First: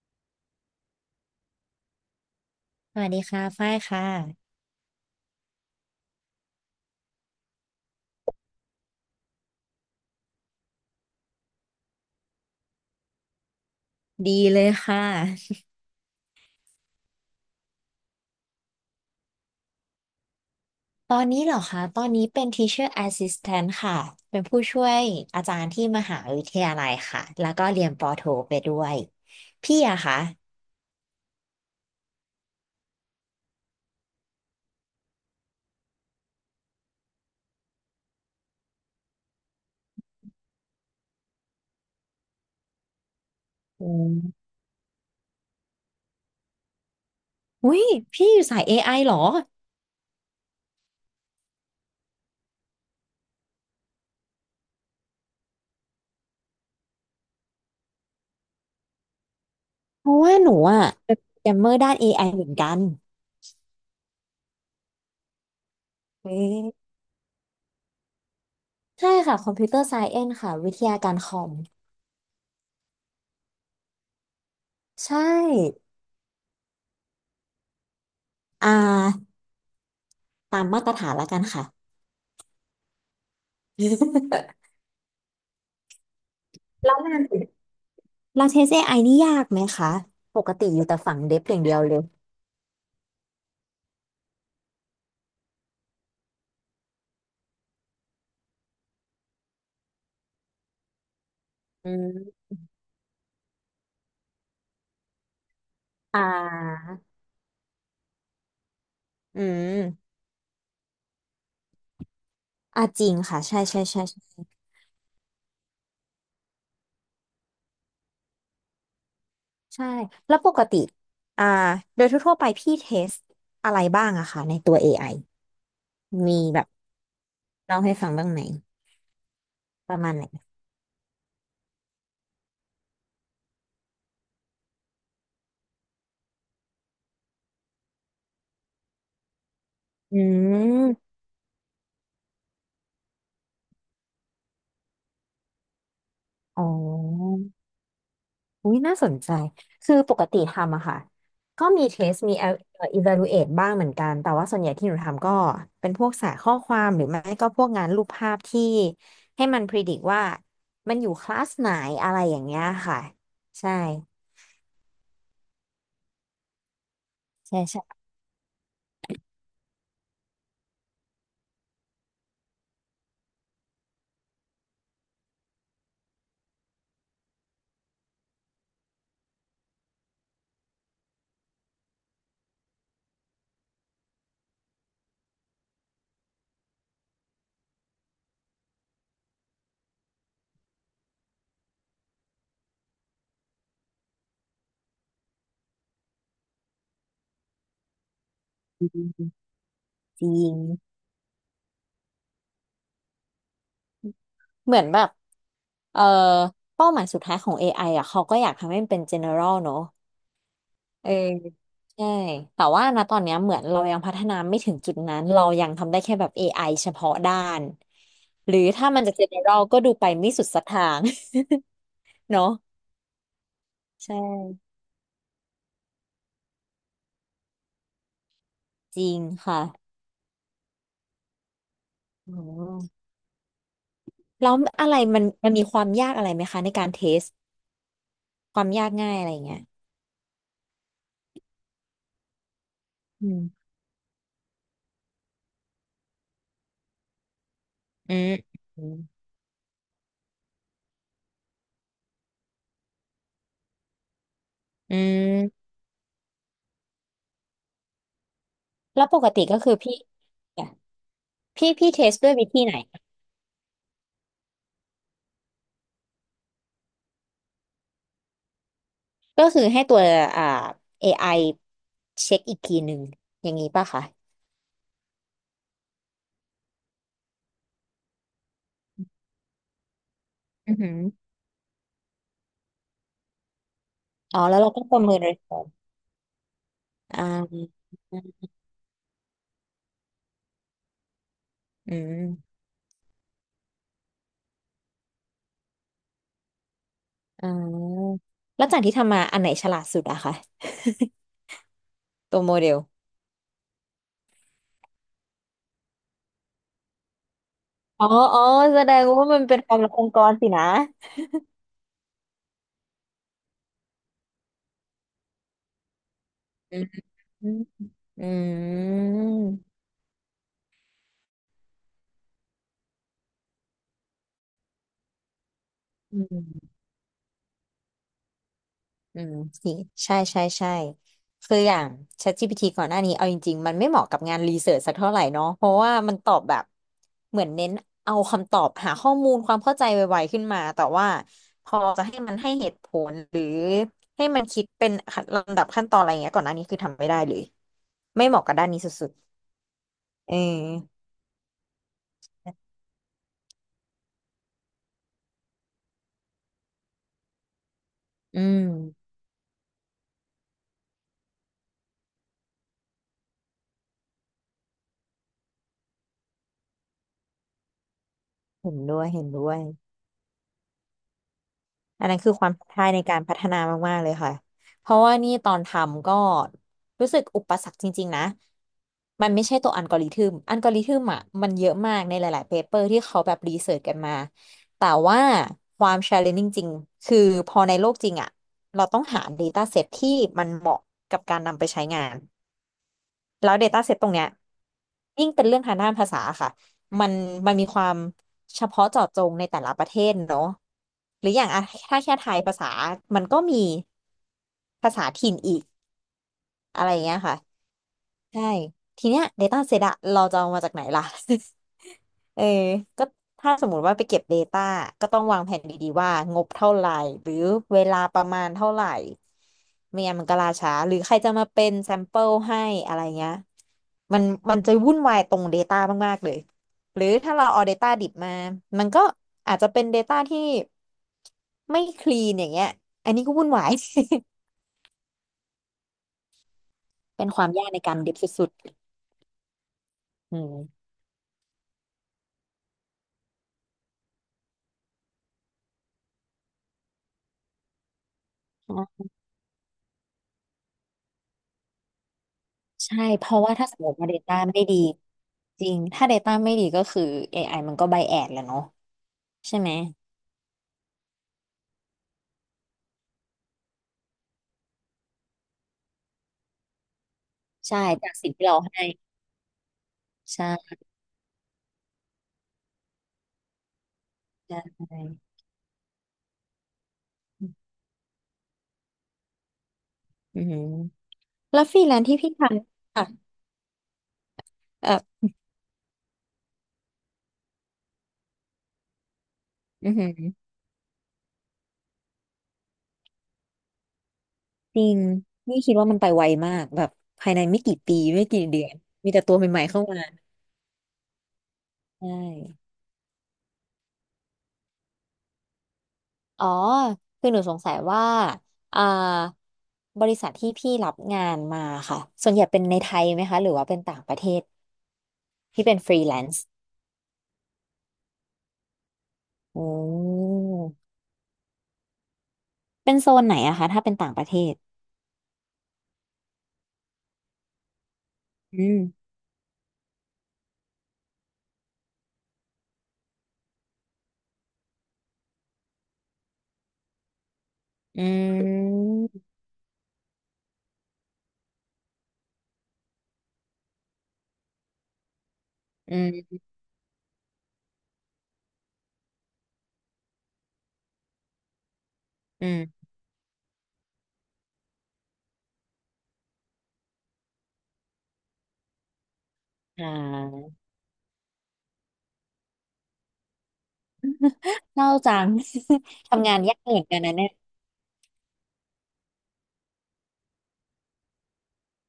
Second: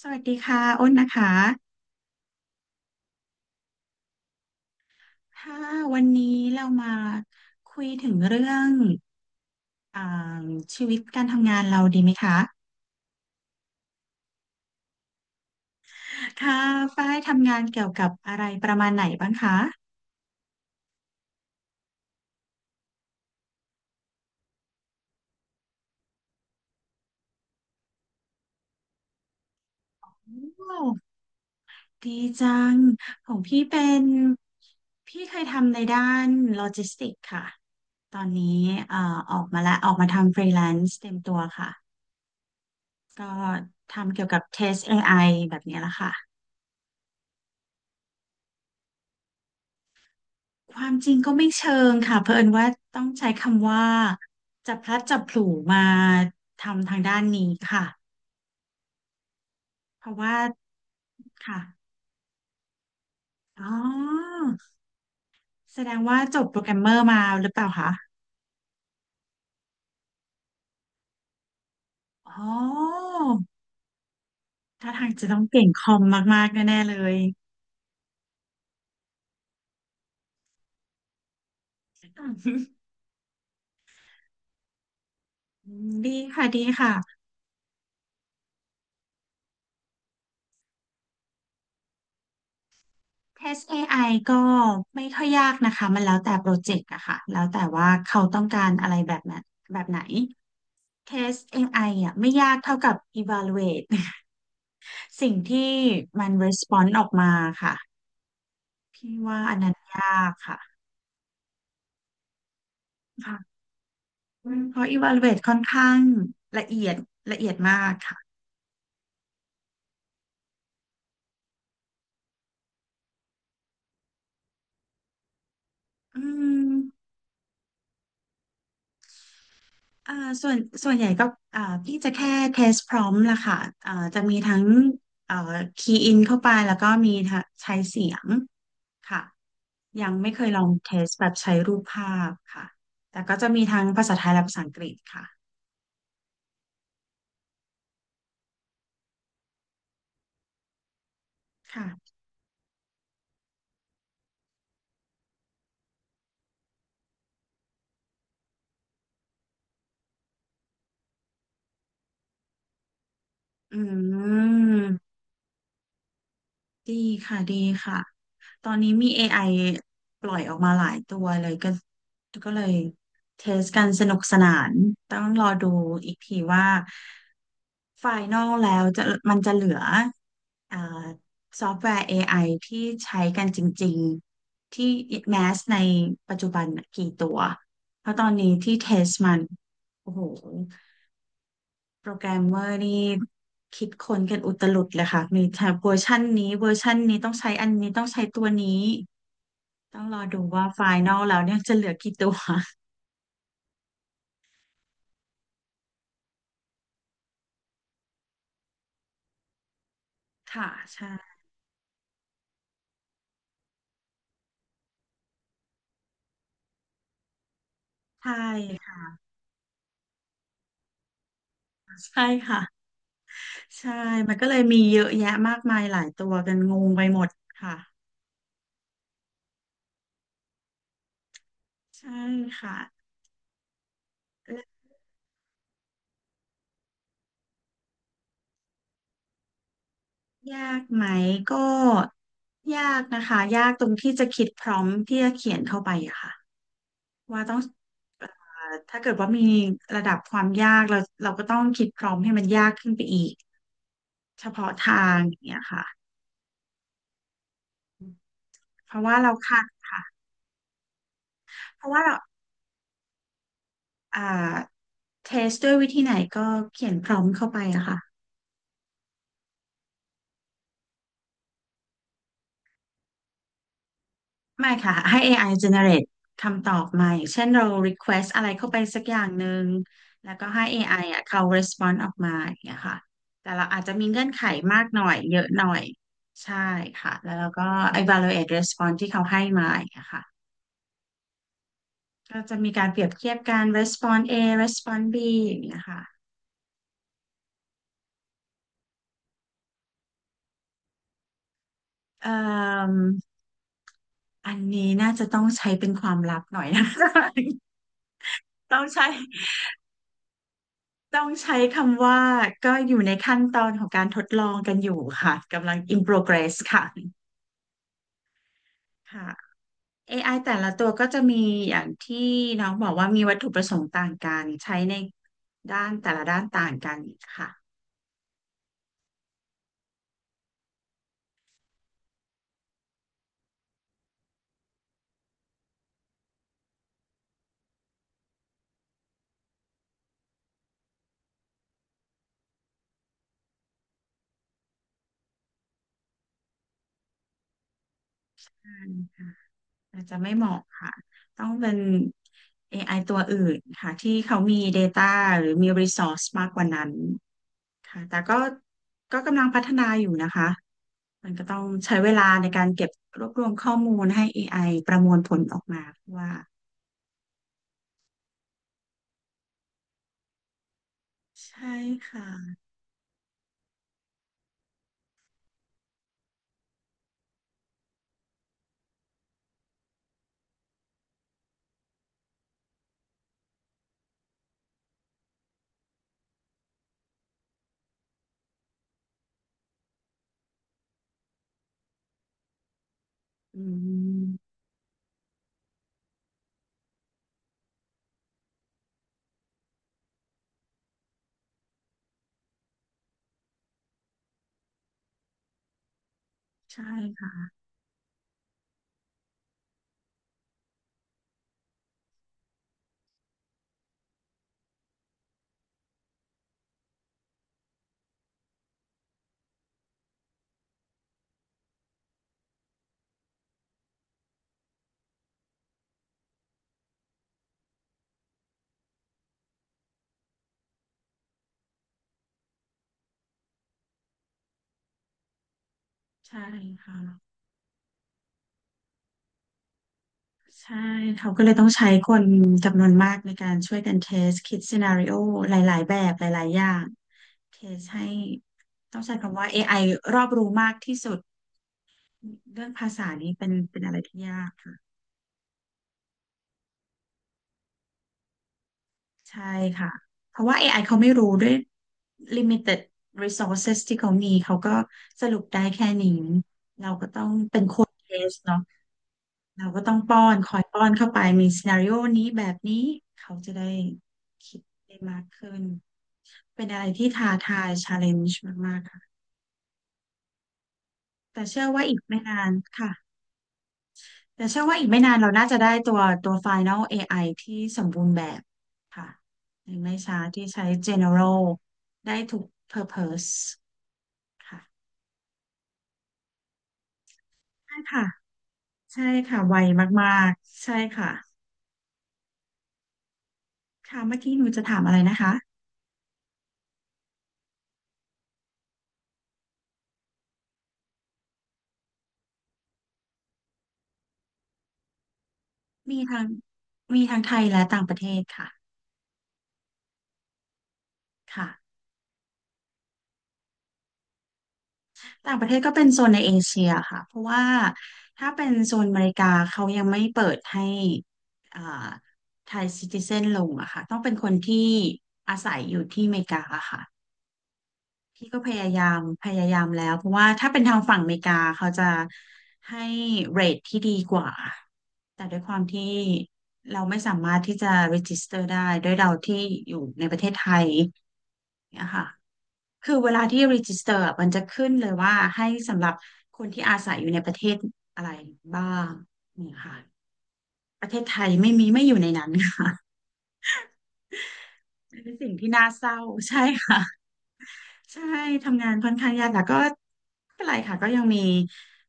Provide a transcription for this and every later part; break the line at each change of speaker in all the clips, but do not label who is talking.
สวัสดีค่ะอ้นนะคะ
สวัสดีค่ะฝ้ายค่ะ
ถ้าวันนี้เรามาคุยถึงเรื่องอ่าชีวิตการทำงานเราดีไหมคะ
ดีเลยค่ะ
ค่ะฝ้ายทำงานเกี่ยวกับอะไรประมาณไหนบ้างคะ
ตอนนี้เหรอคะตอนนี้เป็น Teacher Assistant ค่ะเป็นผู้ช่วยอาจารย์ที่มหาวิทยาลัยค่ะแล้วก็เรียนปอโทไปด้วยพี่อะคะ
โอ้ดีจังของพี่เป็นพี่เคยทำในด้านโลจิสติกค่ะ ตอนนี้ออกมาแล้วออกมาทำฟรีแลนซ์เต็มตัวค่ะ ก็
อื
ทำเกี่ยวกับ
ม
เทส AI แบบนี้แหละค่ะ
อุ้ยพี่อยู่สาย AI เหรอ
ความจริงก็ไม่เชิงค่ะเผอิญว่าต้องใช้คำว่าจับพลัดจับผลูมาทำทางด้านนี้ค่ะเพ
เพ
ราะ
ราะ
ว่า
ว่าหนูอะเป็นโปรแกรม
ค่ะ
เมอร์ด้าน AI เหมือนกัน
อ๋อแสดงว่า
เอ๊
จบโปรแกรมเม
ะ
อร์มาหรือเปล่าคะ
ใช่ค่ะ Computer Science ค่ะวิทยาการคอม
อ๋อถ้าทาง
ใช่
จะต้องเก่งคอมมากๆแน่ๆเลย
อ่าตามมาตรฐานแล้วกันค่ะ
อืมดีค่ะดีค่ะ
แล้วงาน เราเทส AI นี่ยากไหมคะ ปกติอยู่แต่ฝั่งเดฟอย่างเดียวเลย
Test AI ก็ไม่ค่อยยากนะคะมันแล้วแต่โปรเจกต์อะค่ะแล้วแต่ว่าเขาต้องการอะไรแบบนั้นแบบไหน Test เทส AI
อื
อ่ะไม่
ม
ยากเท่ากับ evaluate สิ่งที่
อ่า
มัน r e s p o n e ออกมาค่ะพี่ว่า
อื
อันนั้นยา
ม
กค่ะ
จริงค่ะ
ค่ะ
ใช่ใช่ใช่ใช่
เพราะ evaluate ค่อนข้างละเอียดละเอียดมากค่ะ
ใช่แล้วปกติ อ่า โดยทั่วๆไปพี่เทสอะไรบ้างอะคะในตัว AI
อื
มีแบบ
ม
เล่าให้ฟังบ้างไหมประมา
อ่า
ณไหน
ส่วนส่วนใหญ่ก็พี่จะแค่ test prompt ละค่ะอ่าจะมีทั้งอ่า key in เข้าไปแล้วก็มีทั้งใช้เสียงค่ะยัง
อื
ไม่เคยลอง
ม
test แบบใช้รูปภาพค่ะแต่ก็จะมีทั้งภาษาไทยและภาษาอังกฤษค่ะ
อ๋อ อุ้ยน่าสนใจคือปกติทำอะค่ะก็มีเทส
ค่ะ
มี evaluate บ้างเหมือนกันแต่ว่าส่วนใหญ่ที่หนูทำก็เป็นพวกสายข้อความหรือไม่ก็พวกงานรูปภาพที่ให้มัน predict ว่ามันอยู่คลาสไหนอะไรอย่างเงี้ยค่ะใช่
อืมดีค่ะดี
ใช่
ค่ะ
ใช่
ตอนนี้มี AI ปล่อยออกมาหลายตัวเลยก็เลยเทสกันสนุกสนานต้องรอดูอีกทีว่าไฟนอลแล้วจะมันจะเหลืออ่าซอฟต์แวร์ AI ที่ใช้กันจริงๆที่แมสในปัจจุบันน่ะกี่ตัวเพราะตอนนี้ที่เทสมันโอ้โห โปรแกรมเมอร์นี่คิดค้นกันอุตลุดเลยค่ะมีแต่เวอร์ชันนี้เวอร์ชันนี้ต้องใช้อันนี้ต้องใช้ตัวนี้ต้องร
จ
อ
ริ
ดู
ง
ว่าไฟนอลแล้วเนี่ยจะเหลือกี่ตัว
เหมือนแบบเอ่อเป้าหมายสุดท้ายของ AI อไออะเขาก็อยากทำให้มันเป็น general เนอะ
ค่ะใช่
เออใช่แต่ว่านะตอนเนี้ยเหมือนเรายังพัฒนาไม่ถึงจุดนั้นเรายังทำได้แค่แบบ AI เฉพาะด้าน
ใช่
หรือถ้ามัน
ค่ะ
จะ general ก็ดูไปไม่สุดสักทาง
ใช่
เนาะ
ค่ะใช่
ใช่
มันก็เลยมีเยอะแยะมากมายหลายตัวกันงงไปหมดค่ะ
จริงค่ะ
ใช่
อื
ค่ะ
มแล้ว
และ
อะไรมันมีความยากอะไรไหมคะในการเทสความยากง่ายอะไรอย่างเงี้ย
ยากไหมก็ยากนะ
อื
คะยา
ม
กตรงที่จะคิดพร้อมที่จะเขียนเข้าไปอะค่ะ ว่าต้อง
อื
เอ่
ม
อ
อื
ถ้าเกิด
ม
ว่ามีระดับความยากเราก็ต้องคิดพร้อมให้มันยากขึ้นไปอีกเฉพาะ
อื
ทางอย่างเงี้ย
ม
ค่ะเพ
แล้
ราะ
ว
ว่า
ปก
เรา
ติก็
คาด
คือ
ค่ะ
เนี่ยพี่
เพ
พี่
ราะ
เท
ว่า
ส
เรา
ด้วยวิธีไหน
อ่าเทสด้วยวิธีไหนก็เขียนพร้อมเข้าไปอะค่ะ
ก็คือให้ตัวอ่า AI เช็คอีกทีหนึ่งอย่างนี้ป่ะคะ
ไม่ค่ะให้ AI generate คำตอบมาอย่างเช่นเรา request อะไรเข้าไปสักอย่างหนึ่งแล้วก็ให้
อือหื
AI อ
อ
ไออ่ะเขา respond ออกมาอย่างเงี้ยค่ะแต่เราอาจจะมีเงื่อน
อ๋อ
ไข
แล้วเรา
มา
ก็
ก
ป
ห
ระ
น่อ
เมิ
ย
น
เยอะหน่
response
อย ใช่ค่ะ
อ่
แล้วเราก็
า
evaluate response ที่เขาให้มาอย่างเงี้ยค่ะ
อื
ก็จะ
ม
มีการเปรียบเทียบการ response A response B อย่างเงี้ยค่ะ
อ่าแล้วจากที่ทำมาอันไหนฉลาดสุดอะคะ
เอ่
ตัวโมเดล
มอันนี้น่าจะต้องใช้เป็นความลับหน่อยนะ
อ๋อ อ๋อ
ต้
แส
อง
ดง
ใช้
ว่ามันเป็นความลับองค์กรสินะ
ต้องใช้คำว่าก็อยู่ในขั้นตอนของการทดลองกันอยู่ค่ะ กำลัง in progress
อื
ค่ะ
ม อืม
ค่ะ AI แต่ละตัวก็จะมีอย่างที่น้องบอกว่ามีวัตถุประสงค์ต่างกัน ใช้ในด้านแต่
อื
ละด้านต่าง
ม
กันค่ะ
อืม สิใช่ใช่ใช่คืออย่าง ChatGPT ก่อนหน้านี้เอาจริงๆมันไม่เหมาะกับงานรีเสิร์ชสักเท่าไหร่เนาะเพราะว่ามันตอบแบบเหมือนเน้นเอาคำตอบหาข้อมูลความเข้าใจไวๆขึ้นมาแต่ว่าพอจะให้มันให้เหตุผลหรือให้มันคิดเป็นลำดับขั้นตอนอะไรเงี้ยก่อนหน้านี้คือทำไม่ได้เลยไม่เหมาะกับด้านนี้สุด
อาจจะ
ๆ
ไม่เหมาะค่ะต้องเป็น AI ตัวอื่นค่ะที่เขามี Data หรือมี Resource มากกว่านั้นค่ะแต่ก็
อืม
ก็กำลังพัฒนาอยู่นะคะมันก็ต้องใช้เวลาในการเก็บรวบรวมข้อมูลให้ AI ประมวลผลออกมาว่า
เห็นด้วยเห็นด้วย
ใช่
อั
ค
นนั้นคือความ
่ะ
ท้าทายในการพัฒนามากๆเลยค่ะเพราะว่านี่ตอนทำก็รู้สึกอุปสรรคจริงๆนะ มันไม่ใช่ตัวอัลกอริทึมอ่ะมันเยอะมากในหลายๆเปเปอร์ที่เขาแบบรีเสิร์ชกันมา แต่ว่าความ challenging จริงคือพอในโลกจริงอ่ะเราต้องหา data set ที่มันเหมาะกับการนำไปใช้งาน แล้ว
อื
Data Set ตรงเนี้ย
ม
ยิ่งเป็นเรื่องทางด้านภาษาค่ะมันมันมีความเฉพาะเจาะจงในแต่ละประเทศเนอะหรืออย่างอะถ้าแค่ไทยภาษามันก็มีภาษาถิ่นอีก
ใช่
อะไรอย่างเงี้ยค่ะ
ค่ะ
ใช่ทีเนี้ย Data Set อะเราจะเอามาจากไหนล่ะ เออก็ถ้าสมมุติว่าไปเก็บ Data ก็ต้องวางแผนดีๆว่างบเท่าไหร่หรือเวลาประมาณเท่าไหร่ไม่งั้นมันก็ล่าช้าหรือใครจะมาเป็นแซมเปิลให้อะไรเงี้ยมันมันจะวุ่นวายตรง Data มากๆเลยหรือถ้าเราเอา Data ดิบมามันก็อาจจะเป็น Data ที่ไม่คลีนอย่างเงี้ยอันนี้ก็วุ่นวาย
ใช่ค่ะ
เป็นความยากในการดิบสุดๆอืม
ใช่เขาก็เลยต้องใช้คนจำนวนมากในการช่วยกันเทสคิดซีนาริโอหลายๆแบบหลายๆอย่าง เคสให้ต้องใช้คำว่า AI รอบรู้มากที่สุดเรื่องภา
ใช่
ษา
เพ
นี้
ราะ
เป็น
ว่าถ้าส
เป็
ม
น
ม
อะไร
ติว่า
ที่
Data
ยาก
ไม่
ค่ะ
ดีจริงถ้า Data ไม่ดีก็คือ AI มันก็ไบแอดแหละเนาะ
ใช่
ใช่ไหม
ค่ะเพราะว่า AI เขาไม่รู้ด้วย limited resources ที่เขามีเขาก็สรุปได้แค่นี้เราก็ต้องเป็นค
ใช่
นเท
จากสิ่ง
ส
ที่เรา
เนาะ
ให้
เราก็ต้องป้อนคอย
ใช่
ป้อนเข้าไปมีซีนาริโอนี้แบบนี้เขาจะได้
ใช
คิด
่
ได้มากขึ้นเป็นอะไรที่ท้าทาย challenge มากๆค่ะ
อือหือ
แต่
แล้
เชื่
ว
อ
ฟรี
ว่า
แล
อีก
นซ์ที่
ไม่
พี่ท
นานค่ะ
ำค่ะ
แต่เชื่อว่าอี
แบ
กไม่
บ
นานเราน่าจะได้ตัว Final AI ที่สมบูรณ์แบบค่ะใน
อือ
ไม่
หือ
ช้าที่ใช้ General ได้ทุก Purpose
จริ
ค่ะ
งนี่คิดว่ามันไปไวมากแบบภายในไม่
ใช่
กี่ปี
ค่ะ
ไม่กี่เดือน
ใช่
มีแต่ตัว
ค่ะ
ให
ไว
ม่ๆเข้ามา
มากๆ ใช่ค่ะ
ใช่
ค่ะเมื่อกี้หนูจะถามอะไรนะคะ
อ๋อคือหนูสงสัยว่าอ่าบริษัทที่พี่รับงานมาค่ะส่วนใหญ่เป็นในไทยไหมคะหรือว่าเป็นต่างประเทศที่เป็นฟ
มี
รีแล
ทาง
นซ์
มีทางไทยและต่างประเทศค่ะ
โอ้
ค่ะ
เป็นโซนไหนอะคะถ้าเป็นต่างประเทศ
ต่างประเทศก็เป็นโซนในเอเชียค่ะเพราะว่าถ้าเป็น
อื
โซ
ม
นอเมริกาเขายังไม่เปิดให้อ่าไทยซิติเซนลงอะค่ะต้องเป็นคนที่อาศัยอยู่ที่อเมริกาอะค่ะ
อื
พี่ก็พยายามพ
ม
ยายามแล้วเพราะว่าถ้าเป็นทางฝั่งอเมริกาเขาจะให้เรทที่ดีกว่าแต่ด้วยความที่
อืม
เราไม่สามารถที่จะ register ได้ด้วยเราที่อยู่ในประเทศไทย เนี่ยค่ะ
อืม
คือเวลาที่ register อะมันจะขึ้นเลยว่าให้สำหรับคนที่อาศัยอยู่ในประเทศอะไรบ้างเนี่ยค่ะ
อ่า
ประเทศไทยไม่มีไม่อยู่ในนั้น ค่ะ
เศร้า
เป็
จั
น
ง
สิ่งที่น่าเศร้า
ทำงาน
ใช่
ยากเห
ค่ะ
มือนกันนะเนี่ย
ใช่ ทำงานค่อนข้างยากแต่ก็ไม่เป็นไรค่ะ ก็ยังมี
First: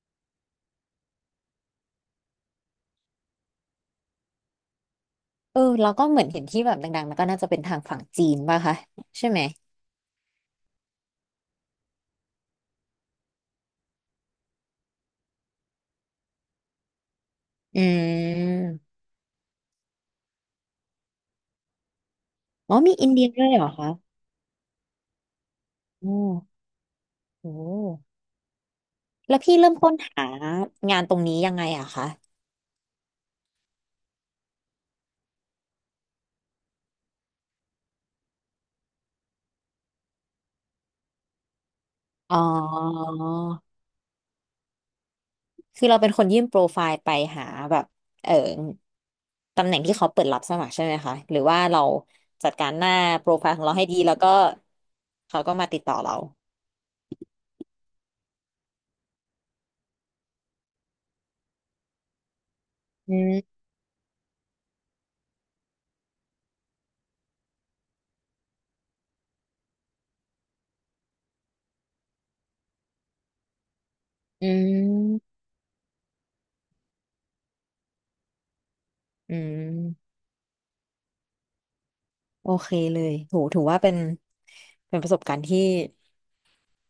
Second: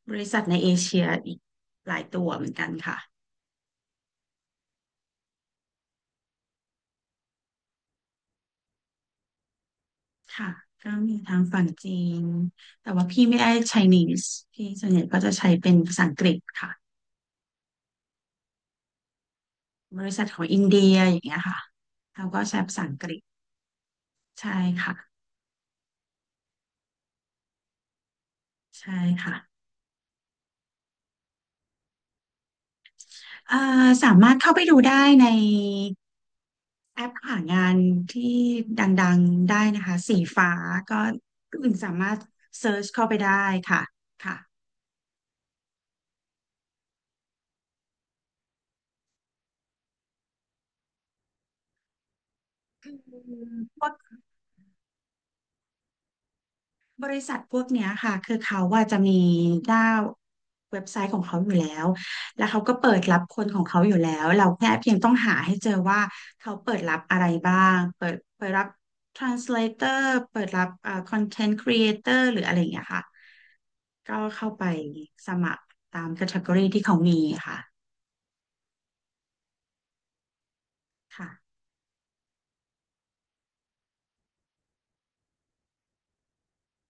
บริษัทในเอเชียอีกหลายตัวเหมือนกันค่ะ
เออเราก็เหมือนเห็นที่แบบดังๆนันก็น่าจะเป็นทางฝั่งจีนป่ะคะใช่ไหม
ค่ะก็มีทางฝั่งจีนแต่ว่าพี่ไม่ได้ Chinese พี่ส่วนใหญ่ก็จะใช้เป็นภาษาอังกฤษค่ะ
อืม
บริษัทของอินเดียอย่างเงี้ยค่ะเขาก็ใช้ภา
อ๋อ
ษา
มี
อังก
อิน
ฤษ
เดียด้วยเหรอคะ
ใช่ค่ะ
โอ้โห
ใช่
แล้วพี่
ค่ะ
เริ่มค้นหางานตรงนี้ยังไงอะคะ
เอ่สามารถเข้าไปดูได้ในแอปหางานที่ดังๆได้นะคะ สีฟ้าก็คุณสามารถ
อ๋อ
เซิร์ชเข้าไปได้ค่ะค่ะ
คือเราเป็นคนยื่นโปรไฟล์ไปหาแบบเออตำแหน่งที่เขาเปิดรับสมัครใช่ไหมคะหรือว่าเราจัดการห
คื
น้า
อ
โปรไฟล์ของเรา
พ
ให้
วก
ดีแล้วก็เขาก็มาติดต่อเรา
บริษัทพวกเนี้ยค่ะคือเขาว่าจะมีหน้าเว็บไซต์ของเขาอยู่แล้วแล้วเขาก็เปิด
อื
รับคนข
ม
องเขาอยู่แล้วเราแค่เพียงต้องหาให้เจอว่าเขาเปิดรับอะไรบ้างเปิดรับ translator เปิดรับcontent creator หรืออะไรอย่างเงี้ยค่ะก็
อื
เข้าไปส
ม
มัครตาม category ที่เขามีค่ะ
อืม
ค่ะ
โอเคเลยโหถือว่าเป็นประสบการณ์ที่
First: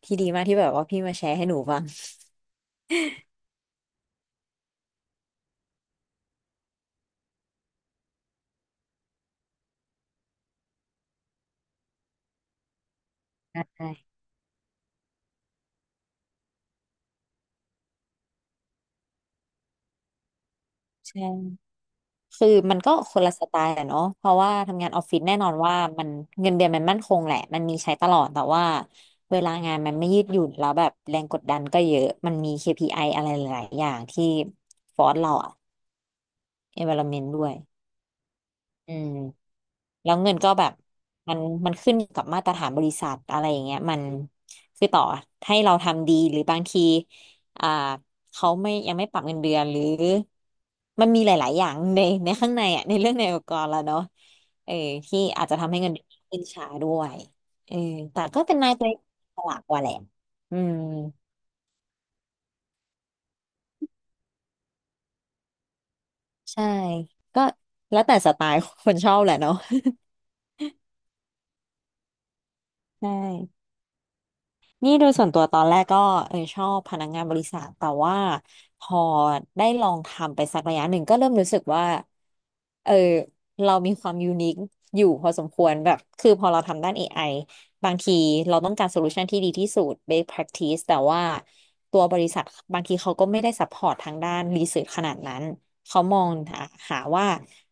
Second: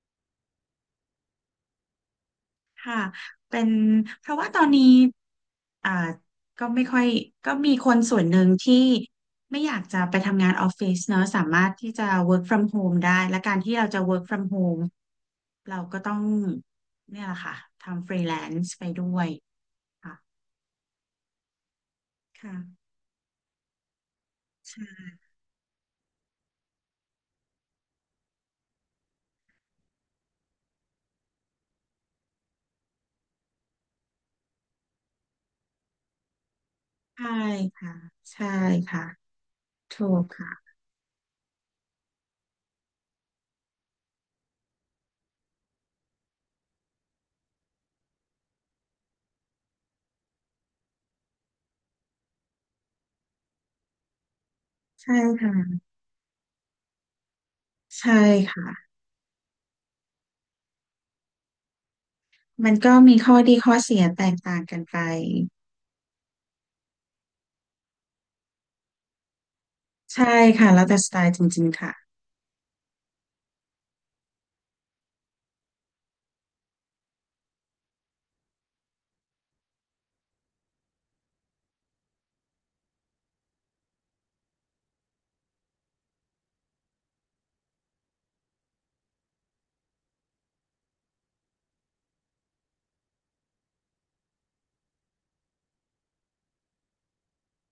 ดีมากที่แบบว่าพี่มาแชร์ให้หนูฟัง
ค่ะเป็นเพราะว่าตอนนี้อ่าก็ไม่ค่อยก็มีคนส่วนหนึ่งที่ไม่อยากจะไปทำงานออฟฟิศเนอะสามารถที่จะ work from home ได้และการที่เรา
ใช้
จะ work from home เราก็ต้องเนี่ยแหละค่ะทำ freelance ไปด้วยค่ะ
ใช่ คือมัน
ค่ะ
ก็คนละสไตล์อะเนาะเพราะว่าทำงานออฟ
ใช่
ฟิศแน่นอนว่ามันเงินเดือนมันมั่นคงแหละมันมีใช้ตลอดแต่ว่าเวลางานมันไม่ยืดหยุ่นแล้วแบบแรงกดดันก็เยอะมันมี KPI ออะไรหลายๆอย่างที่ฟอร์สเราอะ
ใช่
environment ด้วย
ค่ะใช่
อื
ค่ะ
ม
ถู
แล้ว
ก
เงินก็แบ
ค่ะ
บมันมันขึ้นกับมาตรฐานบริษัทอะไรอย่างเงี้ยมันคือต่อให้เราทำดีหรือบางทีอ่าเขาไม่ยังไม่ปรับเงินเดือนหรือมันมีหลายๆอย่างในข้างในอ่ะในเรื่องในองค์กรแล้วเนาะเออ
ใช่
ที่อาจจะทำ
ค่ะ
ให้เงินเดือนขึ้นช้าด้วยเออ
ใช่
แต่ก็เป็นนายตั
ค่ะ
วฉลาดกว่าแหละอืม
มันก็มีข้อดีข้อเสียแตกต่างกันไป
ใช่ก็แล้วแต่สไตล์คนชอบแหละเนาะ
ใช่ค่ะแล้วแต่สไตล์จริงๆค่ะ
ใช่ นี่โดยส่วนตัวตอนแรกก็ชอบพนักงานบริษัทแต่ว่าพอได้ลองทำไปสักระยะหนึ่งก็เริ่มรู้สึกว่าเออเรามีความยูนิคอยู่พอสมควรแบบคือพอเราทำด้าน AI บางทีเราต้องการโซลูชันที่ดีที่สุด best practice แต่ว่าตัวบริษัทบางทีเขาก็ไม่ได้ซัพพอร์ตทางด้านรีเสิร์ชขนาดนั้นเขามองหาว่า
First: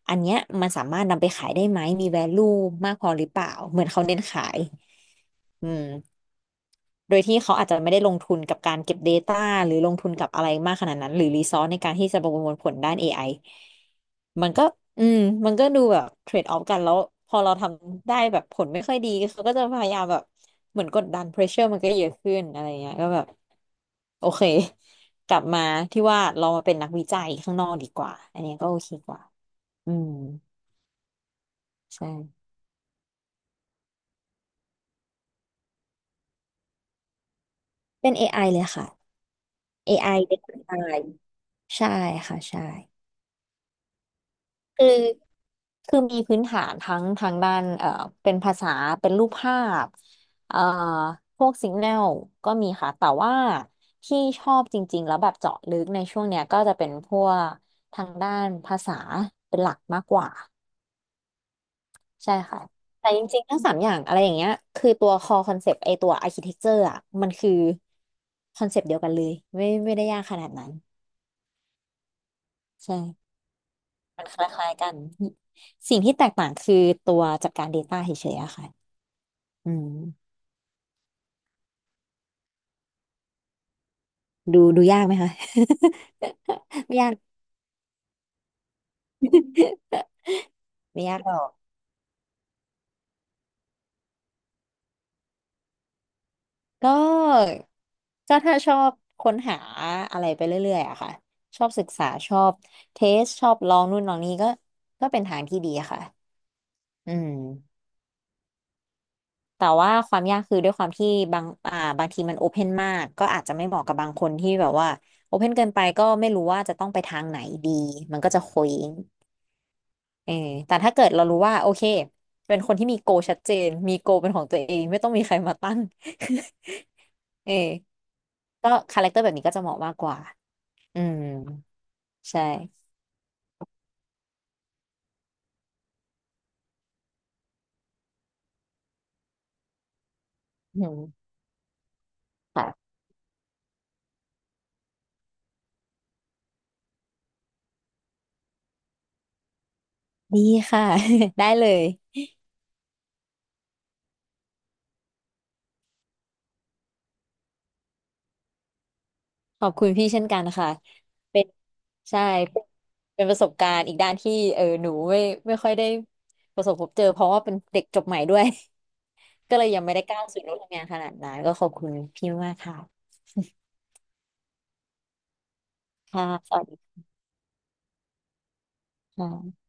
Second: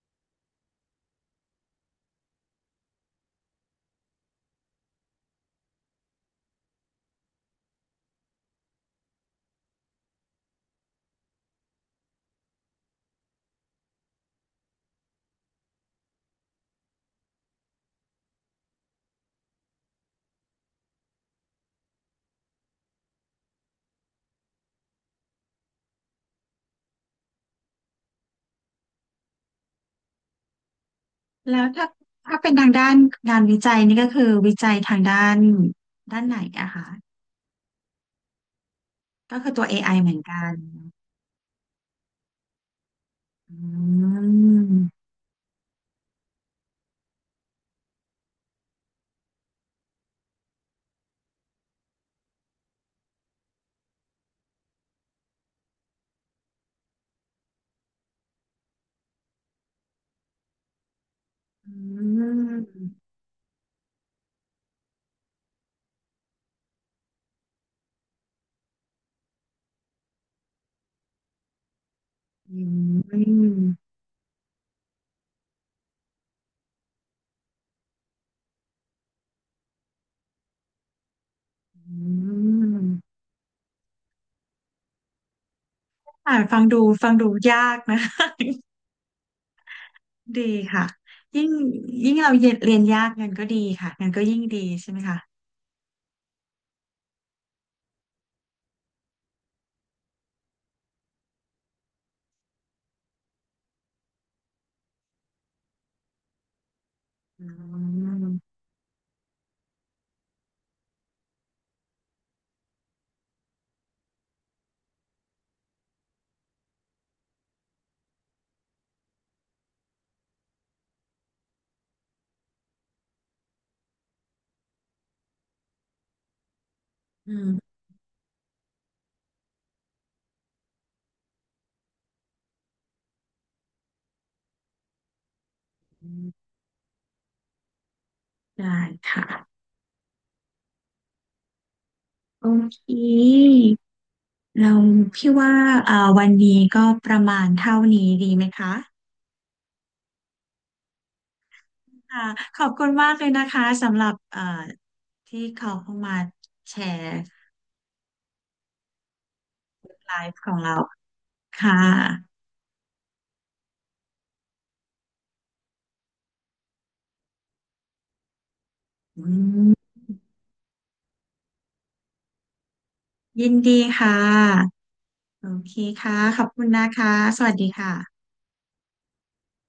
อันเนี้ยมันสามารถนำไปขายได้ไหมมี value มากพอหรือเปล่าเหมือนเขาเน้นขายอืม โดยที่เขาอาจจะไม่ได้ลงทุนกับการเก็บ Data หรือลงทุนกับอะไรมากขนาดนั้นหรือรีซอสในการที่จะประมวลผลด้าน AI มันก็อืมมันก็ดูแบบเทรดออฟกันแล้วพอเราทำได้แบบผลไม่ค่อยดีเขาก็จะพยายามแบบเหมือนกดดัน pressure มันก็เยอะขึ้นอะไรเงี้ยก็แบบโอเคกลับมาที่ว่าเรามาเป็นนักวิจัยข้างนอกดีกว่าอันเนี้ยก็โอเคกว่าอืม
แล้วถ้า
ใช่
เป็นทางด้านงานวิจัยนี่ก็คือวิจัยทางด้านด้านไหนอะคะ
เป็นเอไอเลยค่ะ
ก็คือตัว AI
เอ
เห
ไอ
มือน
เป็น
กั
ค
น
นตายใช่ค่ะใช่
อื
คือ
ม
คือมีพื้นฐานทั้งทางด้านเป็นภาษาเป็นรูปภาพเอ่อพวกสิกแนลก็มีค่ะ แต่ว่าที่ชอบจริงๆแล้วแบบเจาะลึกในช่วงเนี้ยก็จะเป็นพวกทางด้านภาษาเป็นหลักมากกว่า
อื
ใช่ค่ะ
ม
แต่จริงๆทั้งสามอย่างอะไรอย่างเงี้ยคือตัว core concept ไอตัว architecture อ่ะมันคือคอนเซปต์เดียวกันเลยไม่ได้ยากขนาดนั้น
อื
ใช่
ม
มันคล้ายๆกันสิ่งที่แตกต่างคือตัวจัดการ Data เฉยๆอะค่ะอืม
อืม
ดูยากไหมคะ
ฟังดู
ไม่
ฟั
ยาก
งดูยากนะ ดีค่ะ
ไม่ยากหรอ
ยิ่ง
ก
ยิ่งเราเรียนยากเงินก็ดีค่ะเงินก็ยิ่งดีใช่ไหมคะ
ก็ก็ถ้าชอบค้นหาอะไรไปเรื่อยๆอะค่ะชอบศึกษาชอบเทสชอบลองนู่นลองนี่ก็ก็เป็นทางที่ดีอะค่ะอืม
อืม
แต่ว่าความยากคือด้วยความที่บางทีมันโอเพนมากก็อาจจะไม่เหมาะกับบางคนที่แบบว่าโอเพนเกินไปก็ไม่รู้ว่าจะต้องไปทางไหนดีมันก็จะเคว้ง เออแต่ถ้าเกิดเรารู้ว่าโอเคเป็นคนที่มีโกชัดเจนมีโกเป็นของตัวเองไม่ต้องมีใครมาตั้ง เออ
อื
ก็คาแรคเตอร์แบบนี้ก็จะเหมาะมากกว่าอืมใช่
มได้ค่ะ
อืม
โอ
ค่ะ
เค เราพี่ว่าวันนี้ก็ประมาณเท่านี้ดีไหมคะ
ดีค่ะ ได้เลย
ค่ะขอบคุณมากเลยนะคะสำหรับเอ่าที่เขาเข้ามาแชร์
ขอบคุณพี่
ไล
เช่นกั
ฟ์
น
ของ
ค่ะ
เรา
เป็น
ค่ะ
ใช่เป็นประสบการณ์อีกด้านที่เออหนูไม่ไม่ค่อยได้ประสบพบเจอเพราะว่าเป็นเด็กจบใหม่ด้วย
อื
ก็เลยยัง
ม
ไม่ได้ก้าวสู่โลกทำงานขนาดนั้นก็ขอบคุณพี่มากค่ะ
ยินดีค่ะโอเคค่ะ
ค่ะ
ขอบ
ส
คุ
วัส
ณนะ
ดี
คะสวัสดีค่ะ
ค่ะ